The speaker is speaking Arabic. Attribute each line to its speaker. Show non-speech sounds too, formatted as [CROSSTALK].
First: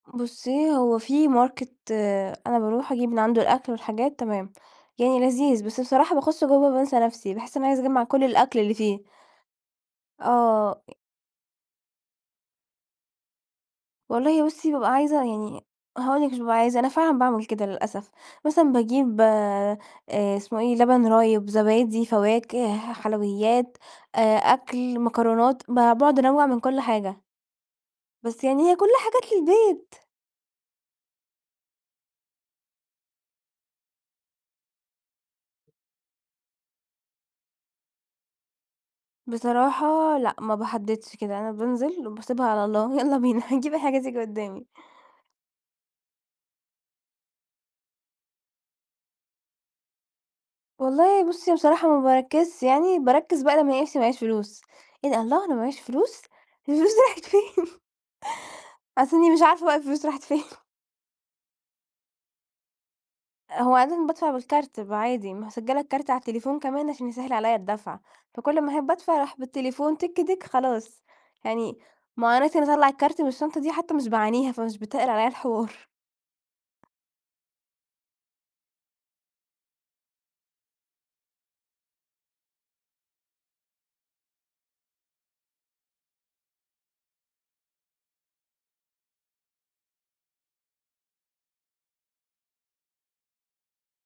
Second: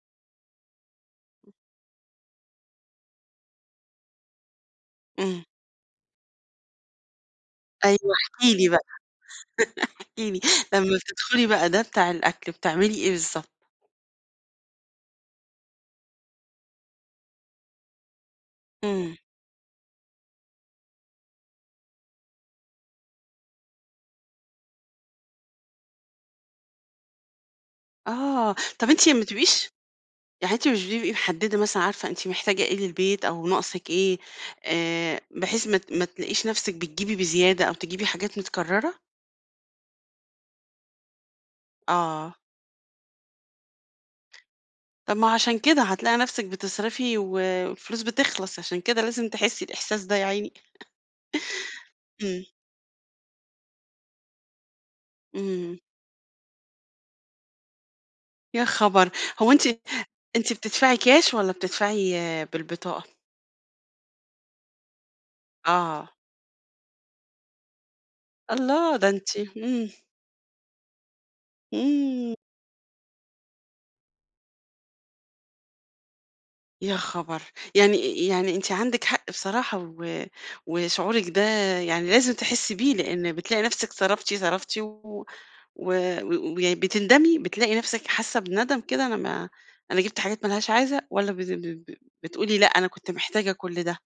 Speaker 1: بُصي هو في Market أنا باروح أجيب من عنده الأكل والحاجات تمام. يعني
Speaker 2: امم.
Speaker 1: لذيذ، بس بصراحة باخش جوا بانسى نفسي باحس أنا عايزة
Speaker 2: أيوة
Speaker 1: أجمع كل
Speaker 2: احكي
Speaker 1: الأكل
Speaker 2: لي
Speaker 1: اللي
Speaker 2: بقى
Speaker 1: فيه.
Speaker 2: [CHUCKLES] احكي لي
Speaker 1: آه.
Speaker 2: لما بتدخلي بقى ده بتاع الأكل بتعملي إيه بالضبط؟
Speaker 1: والله بُصّي، بابقى عايزة يعني هاقول لِك مش بابقى عايزة أنا فعلًا باعمل كده للأسف مثلًا
Speaker 2: امم.
Speaker 1: باجيب آآ إسمه إيه؟ لبن رايب، زبادي، فواكه، حلويات، آآ أكل، مكرونات ب باقعد أنوّع من كل حاجة. بس
Speaker 2: آه،
Speaker 1: يعني هي
Speaker 2: طب
Speaker 1: كلها
Speaker 2: أنتِ ما
Speaker 1: حاجات
Speaker 2: بتبقيش
Speaker 1: للبيت.
Speaker 2: يعني أنتِ مش بتبقي محددة مثلًا عارفة أنتِ محتاجة إيه للبيت أو ناقصِك إيه آآ بحيث ما ت ما تلاقيش نفْسِك بتجيبي بزيادة أو تجيبي حاجات متكررة؟
Speaker 1: بصراحة لأ ما باحددش كده، أنا بانزل
Speaker 2: آه.
Speaker 1: وباسيبها على الله يلّا بينا هاجيب أي حاجة تييجي قدامي.
Speaker 2: طب ما هو عشان كده هتلاقي نفْسِك بتصرفي و والفلوس بتخلص، عشان كده لازم تحسي الإحساس ده يا عيني.
Speaker 1: والله بُصّي، بصراحة ما
Speaker 2: [CHUCKLES] امم.
Speaker 1: باركّزش يعني باركّز بقى لما ألاقي نفسي معييش فلوس، إيه ده الله أنا
Speaker 2: امم.
Speaker 1: معييش فلوس! الفلوس دي راحت فين؟ [CHUCKLES]
Speaker 2: يا
Speaker 1: على
Speaker 2: خبر!
Speaker 1: أساس أني مش
Speaker 2: هو
Speaker 1: عارفة
Speaker 2: أنتِ
Speaker 1: بقى الفلوس راحت فين.
Speaker 2: أنتِ بتدفعي كاش والّا بتدفعي بالبطاقة؟
Speaker 1: هو عادةً بادفع بالكارت بيبقى عادي مسجلة الكارت
Speaker 2: آه.
Speaker 1: على التليفون كمان عشان يسهل عليا الدفع، فكل ما أحب
Speaker 2: الله ده
Speaker 1: أدفع
Speaker 2: أنتِ
Speaker 1: أروح
Speaker 2: امم.
Speaker 1: بالتليفون تيك تيك خلاص يعني ما
Speaker 2: امم.
Speaker 1: هو أنا عشان اطلّع الكارت من الشنطة دي حتى مش باعانيها فمش بتّقل عليا الحوار.
Speaker 2: يا خبر! يعني يعني أنتِ عندِك حق بصراحة و وشعورِك ده يعني لازم تحسي بيه؛ لأن بتلاقي نفسك صرفتِ صرفتِ و وي بتندمي بتلاقي نفْسِك حاسة بندم كده أنا ما أنا جبت حاجات ما لهاش عازة والّا ب ب ب بتقولي لأ أنا كنت محتاجة كل ده؟